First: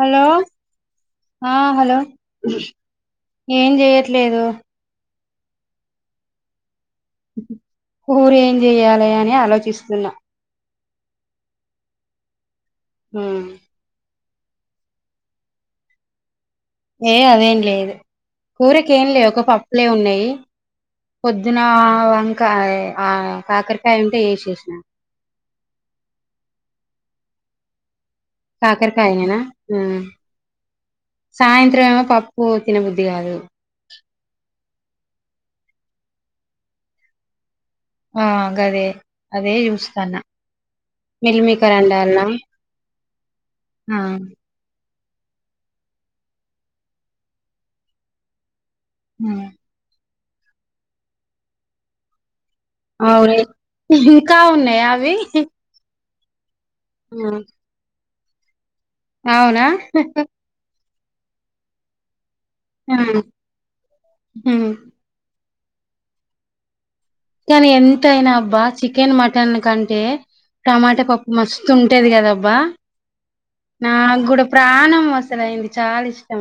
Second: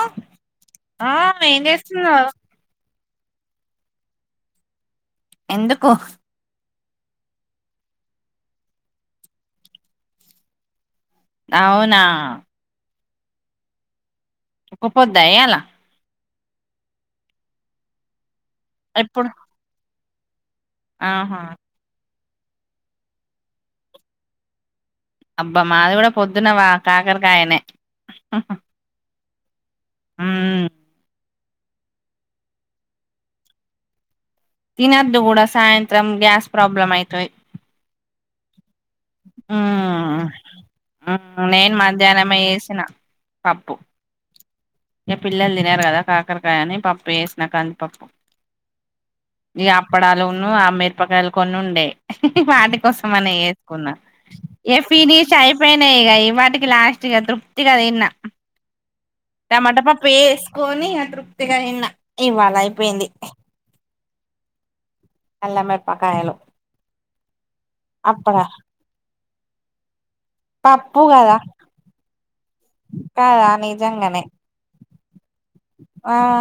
Hello ఆ ఏం hello చేస్తున్నావ్ ఏం జేయట్లేదు ఎందుకో ఊరేం జేయ్యాలి అని ఆలోచిస్తున్నా అవునా ఉహ్ ఒక పోద్దాయలా ఏ అదేం లేదు కూరక్ ఏం లే ఎప్పుడు ఒక పప్పులే ఉన్నాయి. ఆహా పొద్దున వంకా ఆ కాకరకాయ ఉంటే ఏచ్చేచనా అబ్బా మాది కూడా పొద్దున్నవా కాకరకాయనే కాకరకాయనేన్నా ఉహ్ మ్మ్ సాయంత్రం ఏమో పప్పు తినబుద్ధి గాదు. తినద్దు గూడా సాయంత్రం గ్యాస్ ప్రాబ్లం అయితది. ఆ గదే అదే యూస్తానా. మ్మ్ మ్మ్ నేను మిల్మేకర్ వండాల్నా మధ్యాహ్నమే చేసిన ఆ ఇగా పిల్లలు దీన్నారు గదా కాకరకాయ అని పప్పు ఏసిన కందిపప్పు. ఉమ్ ఇగా అప్పడలోను ఆ మిరపకాయలు కొన్ని ఉండే. హి వాటి కోసం మనే అవును ఎక్కునా ఇంకా ఇగా ఉన్నాయా అవి ఫినిష్ అయిపోయినాయి వాటిక్ లాస్ట్గా ఆ, తృప్తిగా దీన్నా అవునా టమాటా పప్పు ఏసుకొని ఇగా తృప్తిగా ఇనా ఇవ్వలా అయిపోయింది. ఉహుహ్ అల మిరపాకాయలు కానీ ఎంత అయినా అబ్బా చికెన్ మటన్ కంటే టమాటా పప్పు మస్తు ఉంటది గదా అబ్ వా కదా నా నిజంగానే గూడా ప్రాణం అసలయింది చాలా ఆ ఇష్టం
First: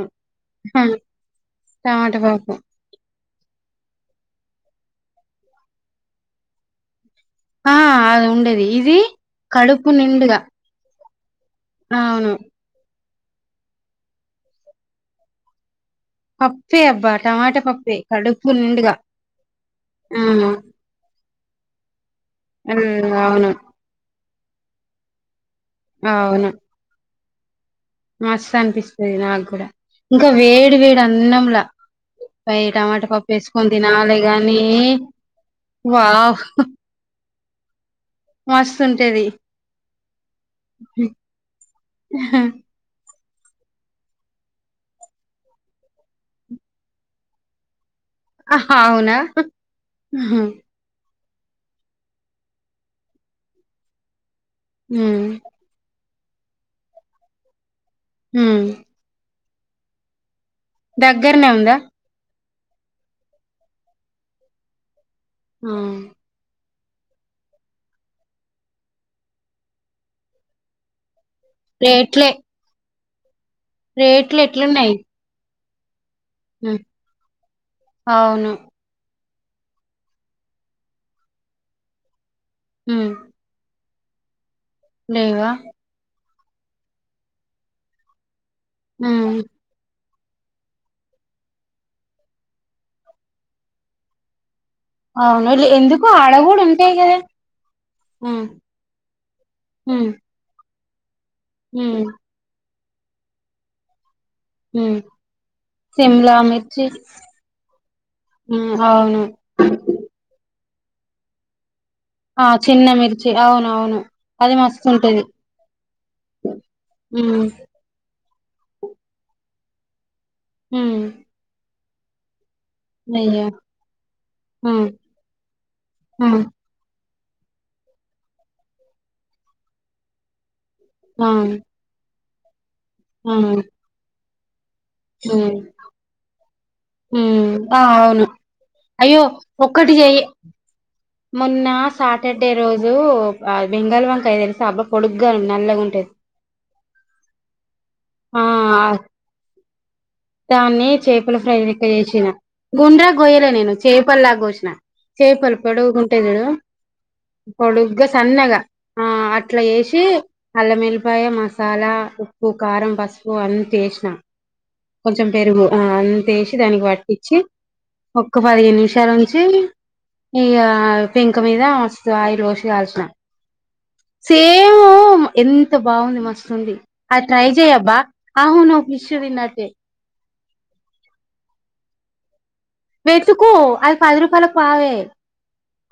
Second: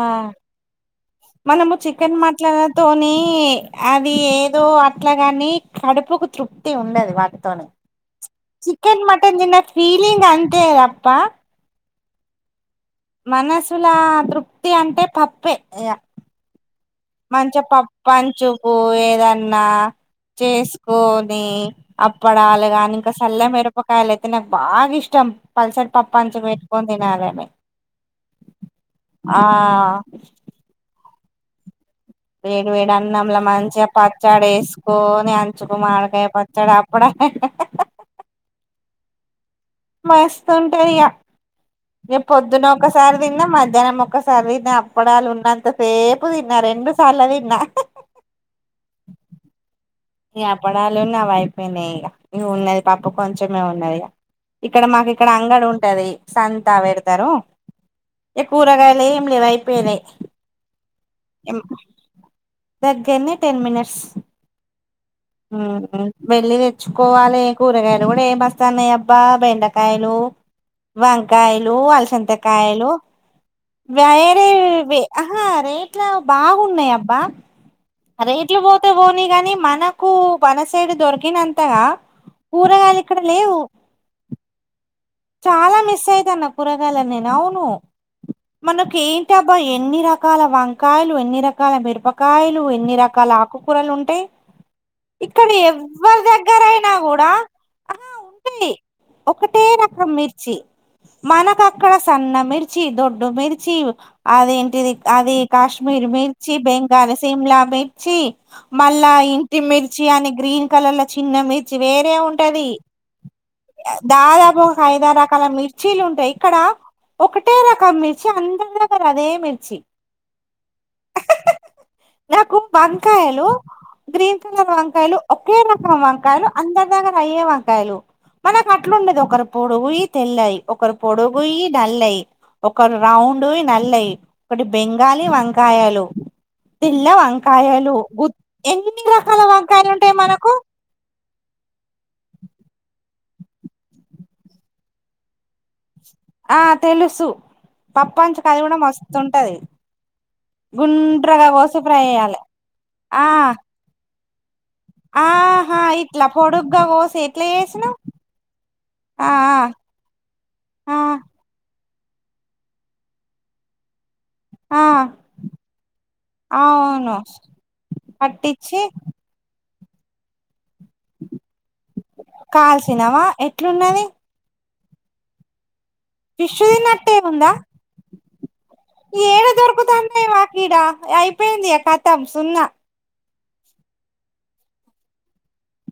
మనము చికెన్ టమాటా పప్పు మాట్లాతోని అవి ఏర్ దో అట్లాగాని కడుపుకు తృప్తి ఉండదు వాట్ ఆ అది ఉండేది ఇది చికెన్, మటన్ తిన్న కడుపు ఫీలింగ్ నిండుగా అంతే అప్పా అవును మనసుల తృప్తి అంటే పప్పే కప్ మంచిగా పప్పంచు నిండుగా పోయేదన్నా ఆ ఉమ్, చేసుకొని అప్పడాలు గానీ ఇంకా చల్ల అవును మిరపకాయలు అయితే నాకు బాగా ఇష్ ష్టం ప్లాసాటి పప్పంచుక్ వెట్టుకొని తినలామే మస్తం అనిపిస్తది నాకు గూడ ఇంకా వేడి వేడి అన్నంలా పై వేడి వేడి టమాటా పప్పు అన్నంల ఏసుకొని మంచిగా తినాలే పచ్చడి గానీ వేసుకొని అంచుకు మామిడికాయ వావ్ పచ్చడి అప్పడాలు మస్తుంటది మస్తుంటది ఇగ, ఇగ పొద్దునొక్కసా రి దిన్నా, మధ్యాహ్నం ఒక్కసారి దిన్నా, అప్పడాలు ఉన్నంత సేపు దిన్నా రెండు సార్లు దిన్నా అవునా ఈ అప్పడాలు నావైపోయినాయి ఇగ, ఇగ ఉన్నది పప్పు కొంచమే ఉన్నది ఇగా ఇక్కడ మాక్ ఉమ్ ఇక్కడ అంగడి ఉంటది సంతా వెడతారు ఏ ఉమ్ కూరగాయలేం లేవు అయిపోయినాయి దగ్గరనే ఉందా దగ్గర్నే టెన్ మినిట్స్ ఆ వెళ్లి తెచ్ తెచ్చుకోవాలే కూరగాయలు గూడ ఏం బాస్తాన్నాయి అబ్బా బెండకాయలు వంక్ కాయలు రేట్లే అల్సంతకాయలు రేట్లు ఎట్లున్నాయి వ్యాయారేవి ఆహా రేట్ల ఉమ్ బాగున్నాయి అబ్బా అవును రేట్లు వోతే వోనీ గానీ మనకు మనసైడ్ దొరికినంతగా కూరగాయలు ఉమ్ ఇక్కడ లేవు లేవా చాలా మిస్ అయితన్న కూరగాయలను నేను అవును ఉమ్ మనకేంటబ్బా ఎన్ని రక్ కాల వంకాయలు ఎన్ని రకాల మిరపకాయలు ఎన్ని రకాల ఆకుకూరకాలుంటాయి ఇక్కడ అవును లే ఎందుకు ఎవరి ఆడ కూడా దగ్గరైనా ఉంటాయి కదా గూడ ఉమ్ ఉంటాయి ఒకటే రాక్ ఉమ్ రకం మిర్చి మనకక్కడ ఉమ్ సన్న మిర్చి దొడ్డు మిర్చి అదేంటిది ఉమ్ అది కాశ్మీర్ మిర్చి బెంగాల్ సిమ్లా మిర్చి ఉమ్ మల్ల అవును ఇంటి మిర్చి అని గ్రీన్ కలర్ల చిన్న మిర్చ చ్చి వేరే ఆ ఉంటది చిన్న మిర్చి అవును ఆ అవును అది దాదాపు మస్తు ఉంటది ఐదారకాల మిర్చీలుంటాయి ఇక్కడ ఉమ్ ఒకటే రకం మిర్ మిర్చి అందర్ దెగ్గర అదే మిర్చి ఉమ్ నాకు అయ్యో వంకాయలు గ్రీన్ కలర్ ఉమ్ వంకాయలు ఒకే రకం ఉమ్ వంకాయలు అందరి దెగ్గర అయ్యే వంకాయలు మనకట్లుండదు ఒకరు పొడుగుయి తెల్లయి ఒకరు ఆ పొడుగుయి నల్లయి ఒకరు ఆ ఉమ్ రౌండువి నల్లయి ఒకటి బెంగాలీ వంకాయాలు పిల్ల ఉమ్ ఆ వంకాయలు అవును గుత్ ఎన్ని అయ్యో రకాల వంకాయలు ఒక్కటి ఉంటాయి చెయ్యి మనకు మొన్న సాటర్డే రోజు ఆ బెంగాల్ వంకాయ తెలిసా అబ్బా పొడుగ్గా నల్లగుంటాది ఆ తెలుసు ఆ పప్పంచుక్ కాది గూడ మస్ మస్త ఉంటాది. దాన్ని చేపలు ఫ్రై లెక్క జేసిన చేయాలి గుండ్ర ఆ గోయ్యలే నేను చేపలాగోసినా చేపలు ఆహా పొడుగుంటే ఇట్లా జూడు పొడుగ్గా కోసి ఎట్లా చేసినవ్ పొడుగ్గా సన్నగా ఆ అట్లా ఏ శి అల్ల ఆ ఏల్లిపాయ మసాలా ఉప్పు కారం పసుపు అంత ఏసిన ఆ కొంచం పెరుగు ఆ అంతేసి దానికి అవును వట్టించి ఒక్క పదిహేను పట్టించి నిమిషాలుంచీ ఈగ పెంక మీద మస్త్ ఆయిల్ వోసి గాల్చిన ఏట్లున్నాది ఏమో ఎంత్ తిన్నట్టే అది ట్రై ఉందా చెయబ్బా అవును ఫిష్ష్ తిన్నట్టే ఇడా అయిపోయిందిగా కథం సున్నా ఎత్తుకో అది పది రూపాయలో పావే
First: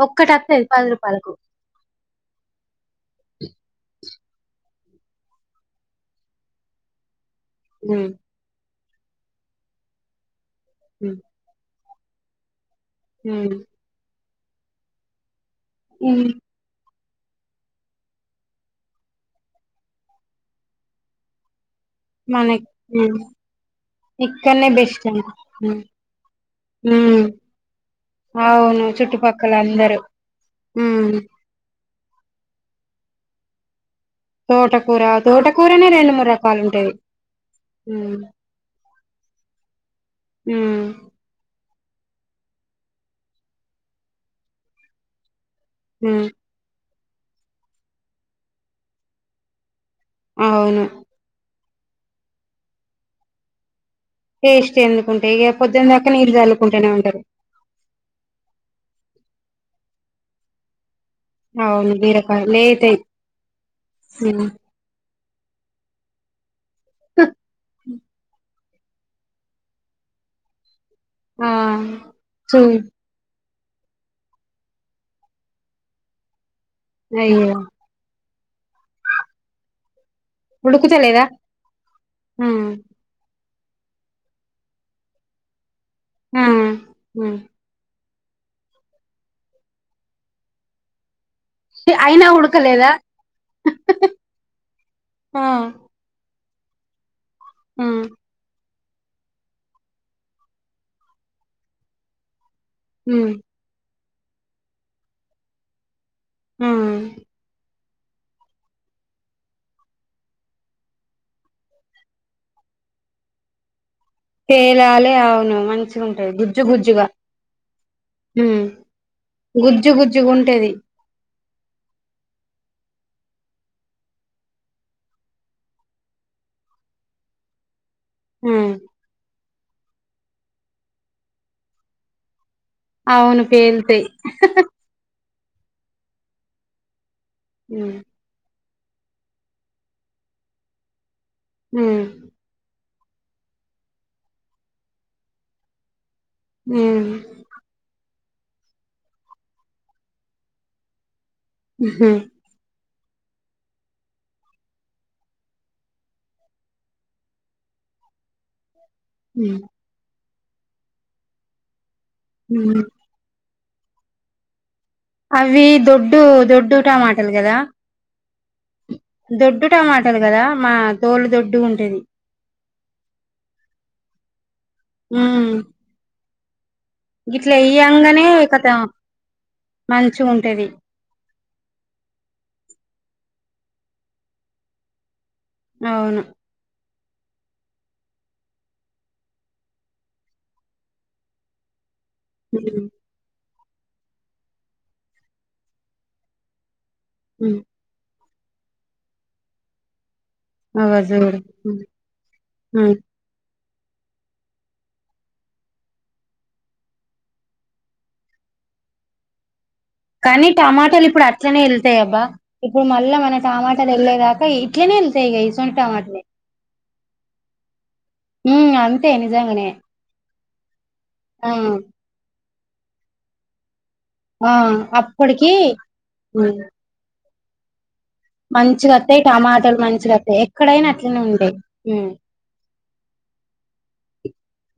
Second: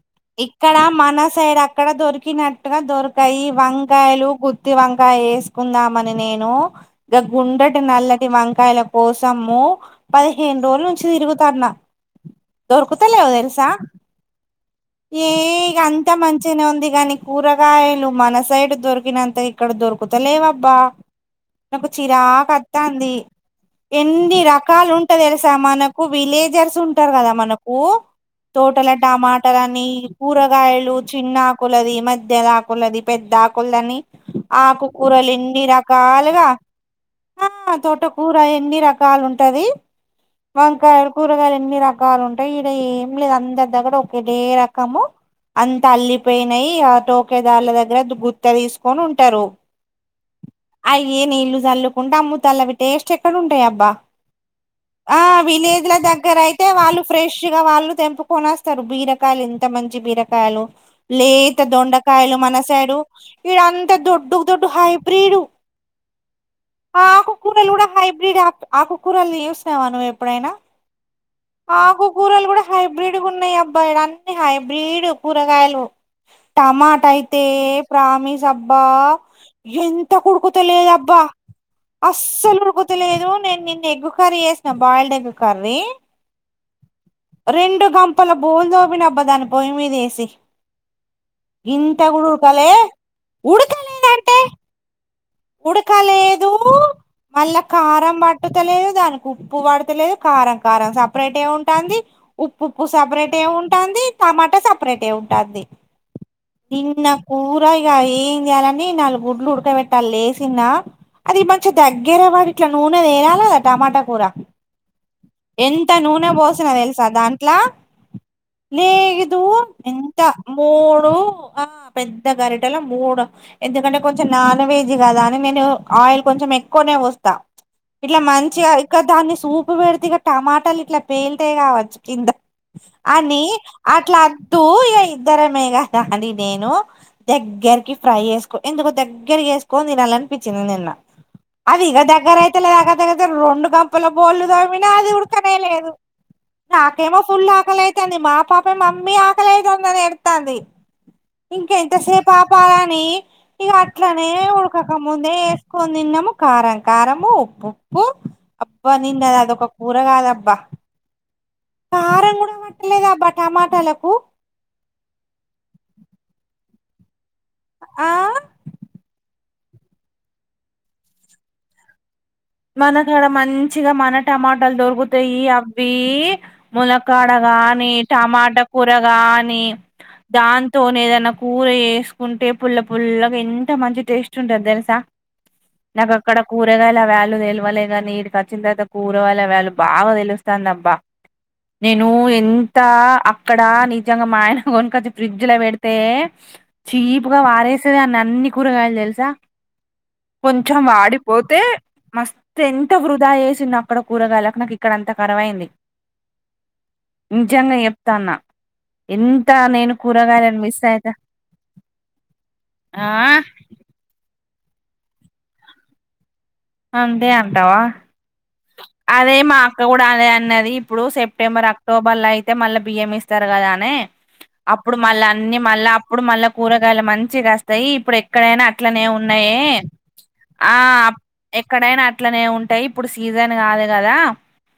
ఒక్కటత్తది ఇక్కడ పది మన రూపాయలకు సైడ్ అక్కడ దొరికినట్టుగా దొరికయి వంకాయలు గుత్ త్తి వంకాయ జేసుకుందామని నేను గ గుండ్రటి హ్మ్ నల్లటి వంకాయలు కోసమ్ము పదిహేను రోజుల నుంచి హ్మ్ తిరుగుతాన్న దొర్కుతలేవ్ హ్మ్ దెల్సా ఏ ఇగ అంత హ్మ్ మంచిగనే ఉంది గని కూరగాయలు మన సైడ్ దొరికినంతగ ఇక్కడ దొరుకుతలేవబ్బా నాకు మనకి చిరాకత్తంది హ్మ్ ఎన్ని ఇక్కడనే రకాలు బెస్ట్ ఉంటరు అంట తెల్సా హ్మ్ మనకు విలేజర్స్ ఉంటారు హ్మ్ గదా మనకూ అవును చుట్టుపక్క త గాన్ని ఇ కూరగాయలు చిన్న ఆకులది మధ్యల ఆకులది పెద్ద ఆకుల్దాని తోటకూర ఆకుకూరలిన్ని తోటకూరనే రెండు మూడు రకాలుగా రకాలు ఉంటది ఆ తోట హ్మ్ కూర ఎన్ని రకాలుంటది హ్మ్ వంకాయలు కూరగాయలు ఎన్ని రకా కాలు ఉంటయి ఇక్కడ ఏం లేదు అందరి దగ్గర ఒకేటే రకము అంత హ్మ్ అల్లిపోయినయి ఆ టోకేదార్ల దగ్గర గుత్త దీసుకొని ఉంటరు అవును అయ్యే నీళ్లు జల్లుకుంట అమ్ముతాల్లవి టేస్ట్ ఎక్కడ ఉంటాయబ్బా టేస్ట్ ఆ ఎందుకుంటాయి ఇగ పొద్దున విలేజ్ల దాకా నీళ్ళు దగ్గరయితే చల్లుకుంటూనే వాళ్ళు ఉంటారు ఫ్రెష్ గా వాళ్ళు తెంపుకొనస్తారు బీర కాయలు ఎంత మంచి బీరకాయలు లేత అవును దొండకాయలు బీరకాయ మన సైడు లేతయి ఇడంతా దొడ్డుకు హ్మ్ దొడ్డు హైబ్ బ్రీడు ఆకు కూరలు గూడ హైబ్రిడె అత్ ఆకు కూరల్ని చూసినవా నువ్వు ఎప్పుడైనా ఆ ఆకు కూరలు చూ కూడ హైబ్రిడ్గున్నయి అబ్ బ్బ ఈడన్నీ హైబ్రిడ్ కూరగాయలు టమాటయితే అయ్యో ప్రామిస్ అబ్బా ఎంతకుడుకుతలేదబ్బా ఉడుకుతలేదా ఆ అస్సలు ఉడుకుతలేదు గ్ నేను నిన్న ఎగ్గు కర్ర చేసిన బాయిల్డ్ ఎగ్గు కర్రీ ఆ హ తల బోళ్ళు తోమినబ్బా దాన్ని పోయి మీదేసి గింత గూడ అయినా ఉడకలే ఉడకలేదా ఉడుకలేదంటే ఆ ఉడకలేదు మళ్ళ ఆ కారం బట్టుతలేదు దానికి ఉప్పు పడతలేదు కారం కారం సపరేట్ ఏ ఉంటంది ఉప్పు ఉప్పు ఉమ్ సపరేటె ఉంటాంది టమాటా సపరేటె ఉంటాంది ఆ నిన్న కూర ఇగ ఏం జేయాలని నాలుగు గుడ్లు ఉడకబెట్ లేసిన్నా అది మంచిగా దగ్గర పడి ఇట్ల నూనె తేలాలే గదా టమాటా కూరా తేలాలే అవును ఎంత మంచిగా నూనె ఉంటది గుజ్జు పోసిన తెలుసా గుజ్జుగా దాంట్ల ఉమ్ లేదు గుజ్జు ఎంత గుజ్జుగా ఉంటది మూడు ఆ పెద్ద గరిటెల మూడు ఎందుకంటే కొంచెం నాన్ వెజ్ జ్ గదా అని నేను ఆయిల్ కొంచెం ఎక్కువనే పోస్త ఇట్ల మంచిగ ఉమ్ ఇక్క దాని సూప్ ఉప్పు పెడితే ఇక టమాటాలు ఇట్ల పేల్తయ్ గావచ్చు కింద అని అవును పేలుతాయి అట్లా అద్దూ ఇగ ఇది ద్దరమే గదాని నేను ఉమ్ దగ్గరకి ఫ్రై జేసుకో ఎందుకో దగ్గరికి జెస్ కోని తినాలనిపించింది నిన్న అది ఇగ ఉమ్ దగ్గరయితలేదు అగ దగ్ నేనైతే రెండు గంపల బోళ్లు తోమినా అది ఉడకనేలేదు ఉమ్ నాకేమో ఫుల్లు ఆకలయితాంది మా పాప మమ్మీ ఆకలేదుందని ఎడుతాంది ఇంక ఉహుమ్ ఎంతసేపు ఆపాల నీ ఇగ అట్లనే ఉడకకముందే యేసుకొని తిన్నాము కారం కారంము ఉప్పు ఉప్పు అబ్బా నిన్న ఉమ్ అదొక కూర గాదబ్బా కారం గూడా ఉమ్. పట్టలేదబ్బా టమాటాలకు అవి దొడ్డు దొడ్డుటమాటలు గదా ఆ దొడ్డు టమాటాలు గదా మా తోలు దొడ్డు గుంటది మన కాడ మంచిగా మన టమాటాలు దొరుకుతాయి ఉమ్ అవి మునక్కాడ గిట్లా గానీ ఎయ్యంగానే టమాటా కతం కూర గానీ మంచిగా ఉంటది దాంతోనే ఏదన్నా కూర జేసుకుంటే పుల్ల పుల్లగా ఎం త మంచి టేస్ట్ ఉంటది దెలుసా నాకు అవును అక్కడ కూరగాయ లు దెలువలే గానీ ఈడికి వచ్చిన తర్వాత కూరగాయల వాల్యు బాగా దెలుస్తందబ్బా నేను ఎంత హ్మ్ అ క్కడ నిజంగా మా ఆయన గొనుకొచ్చి ఫ్రిడ్జ్ ల బెడితే చీపుగా హ్మ్ బారేసేదాన్ని అన్ని కూరగాయలు దెలుసా కొంచెం అవజూడు వాడిపోతే హ్మ్ మస్త్ ఎంత హ్మ్. వృధాయే చేసిన అక్కడ కూరగాయలు నాకు ఇక్కడంత కరవైంది నిజంగా చెప్తాన్నా ఎంత నేను కానీ కూరగాయలను మిస్ టమాటాలు అయితా ఇప్పుడు అట్లనే యెళ్తాయి అబ్బా ఇప్పుడు ఆ మళ్ళా మన టమాటాలు యెళ్లేదా క ఇట్లేనే యెళ్తయ్ ఇగ ఇసువంటి టమాటలే అంతే అంటవా హ్మ్ అంతే అదే మా నిజంగానే అక్క గూడా అదే అన్నది ఇప్పుడు ఆ సెప్టెంబర్ అక్టోబర్ లో అయి తే మళ్ళ బియ్యం ఇస్తరు గదా అనే ఆ అప్పుడు మళ్ళా అప్పటికి అన్ని మళ్ళా అప్పుడు మళ్ళ కూరగాయల మం చ్చి గాస్తాయి ఇప్పుడు ఎక్కడైనా మంచిగా అట్లనే వత్తాయి ఉన్నయే టమాటాలు మంచిగా వత్తాయి ఆ ఎక్కడైనా అట్లనే ఉంటాయి ఎక్కడైనా హ్మ్ అట్లనే ఉం టయ్ ఇప్పుడు సీజన్ గాలే గదా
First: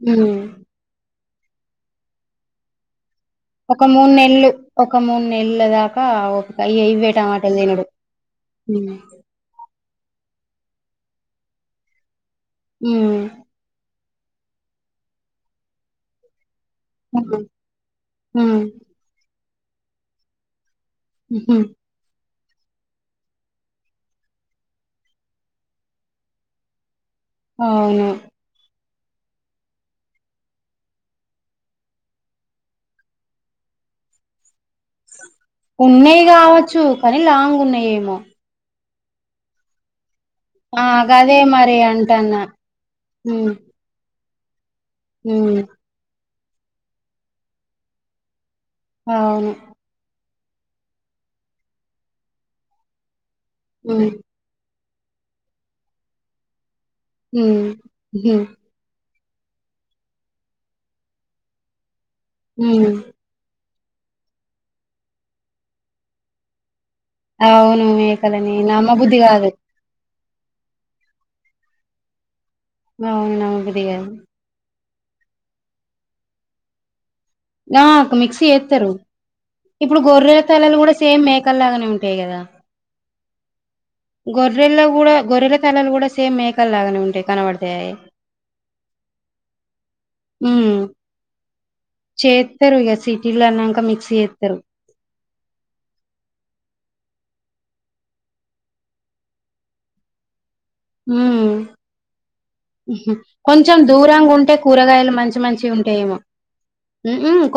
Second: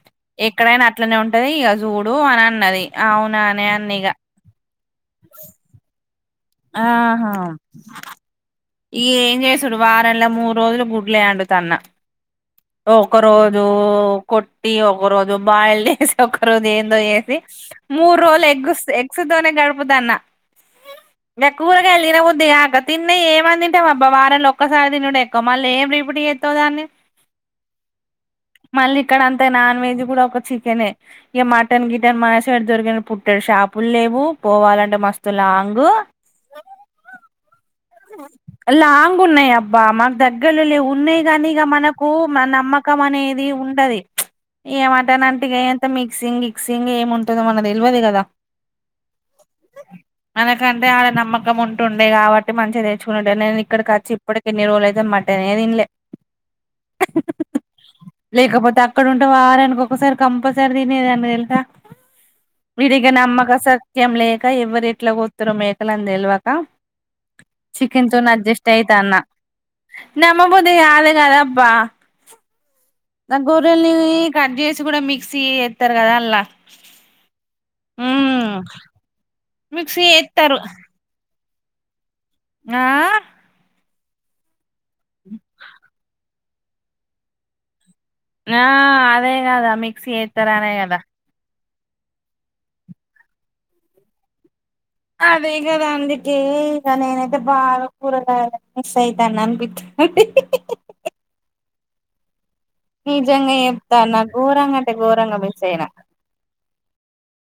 హ్మ్ ఎక్కడైనా అట్లనే ఉంట టది ఇగ జూడు అని అన్నది అవునానే ఒక అన్న ఇగ మూడు నెల్లు ఒక మూడు నెల్ల దాకా ఓపిక ఇయ్యే ఆహా ఇవ్వేటమాట దినుడు ఇగ ఏం జేసుడు వారంలా మూడు రోజులు గుడ్లే అండుతన్న ఒక హ్మ్ రోజు కొట్టి ఒక రోజు బాయిల్ జేసి ఒక రోజు ఏందో చేసి హ్మ్. మూడు రోజులు హ్మ్. ఎగ్స్ ఎగ్స్తోనే గడుపుతున్న హుహు. నాకు కూరగాయలు తినబుద్ది గాక తిన్న ఏం అం తింట వబ్బా వారంల ఒక్కసారి తినుడే ఎక్కువ మళ్ళీ ఏం రీపీట్ జేత్తవ్ దాన్ని అవును మళ్ళీ ఇక్కడ అంత నాన్ వెజ్ గూడా ఒక చికెనే ఇగ మటన్ గిటన్ మన సైడ్ దొరకదు పుట్టేడు షాప్ ప్పులు లేవు పోవాలంటే మస్త్ ఉన్నాయి గావచ్చు కానీ లాంగ్ ఉన్నాయేమో లాంగ్ ఉన్నాయి అబ్బా మాకు ద ఆ గ్గరలేవు ఉన్నాయి గదే గాని ఇగ మరి మనకు అంటన్న నమ్మకం అనేది ఉమ్ ఉండది ఇగ మటన్ అంటే ఇగ ఉమ్ అంత మిక్సింగ్ గిక్సింగ్ ఏమి ఉంటదో మనకి దెల్వదు గదా అవును మనకంటే ఆడ నమ్మకం ఉంటుండే గాబట్టి మంచిగా దెచ్చుకునింటే నేన్ ఇక్కడికి ఉమ్ వచ్చి ఇప్పటికి ఎన్ని రోజులై నేన్ మటనే దిన్లే ఉమ్ హూ అక్కడ ఉంటే వారానికొసారి కంపల్సరీ తినేదాన్ని దెల్సా ఉమ్ వీడిగా నమ్మకసార్ ముక్యం లేక ఎవ్వరు ఏట్లా పోతారో మేకలంద తెల్వక అవును చికెన్ తోనే మేకలని అడ్జస్ట్ అయితాన్న నమ్మబుద్ధి కాదు నమ్మబుద్ది కాదు గదబ్బా అవును నా నమ్మబుద్ధి గోరల్ని కాదు కట్ చే తెల్సి కూడా మిక్సీ ఎతారు కదా అల్లా ఆ ఒక మిక్సీ మ్మ్ ఎతరు ఇప్పుడు మిక్సీ గొర్రె చేత్తరు తలలు కూడా సేమ్ మేకల్ లాగానే ఉన్ ఆ గొర్రెలో కూడా గొర్రెల తలాలు కూడా సేమ్ మేకలు లాగానే ఉంటాయి కనబడతాయి ఆ అదే కాదా మిక్స్ ఏతరనే కదా చేస్తారు ఇక సిటీలో అన్నాక మిక్స్ ఎత్తరు అదే గదా అందుకే ఈగ నేనైతే బాగా కూరగాయల్ మిస్ అయితాను అంన్బీచ్ హ్మ్ నిజంగా కొంచెం చెప్తాన్న దూరంగా ఉంటే ఘోరంగా అంటే కూరగాయలు మంచి ఘోరంగా మిస్ మంచి అయిన ఉంటాయేమో హ్మ్ ఉ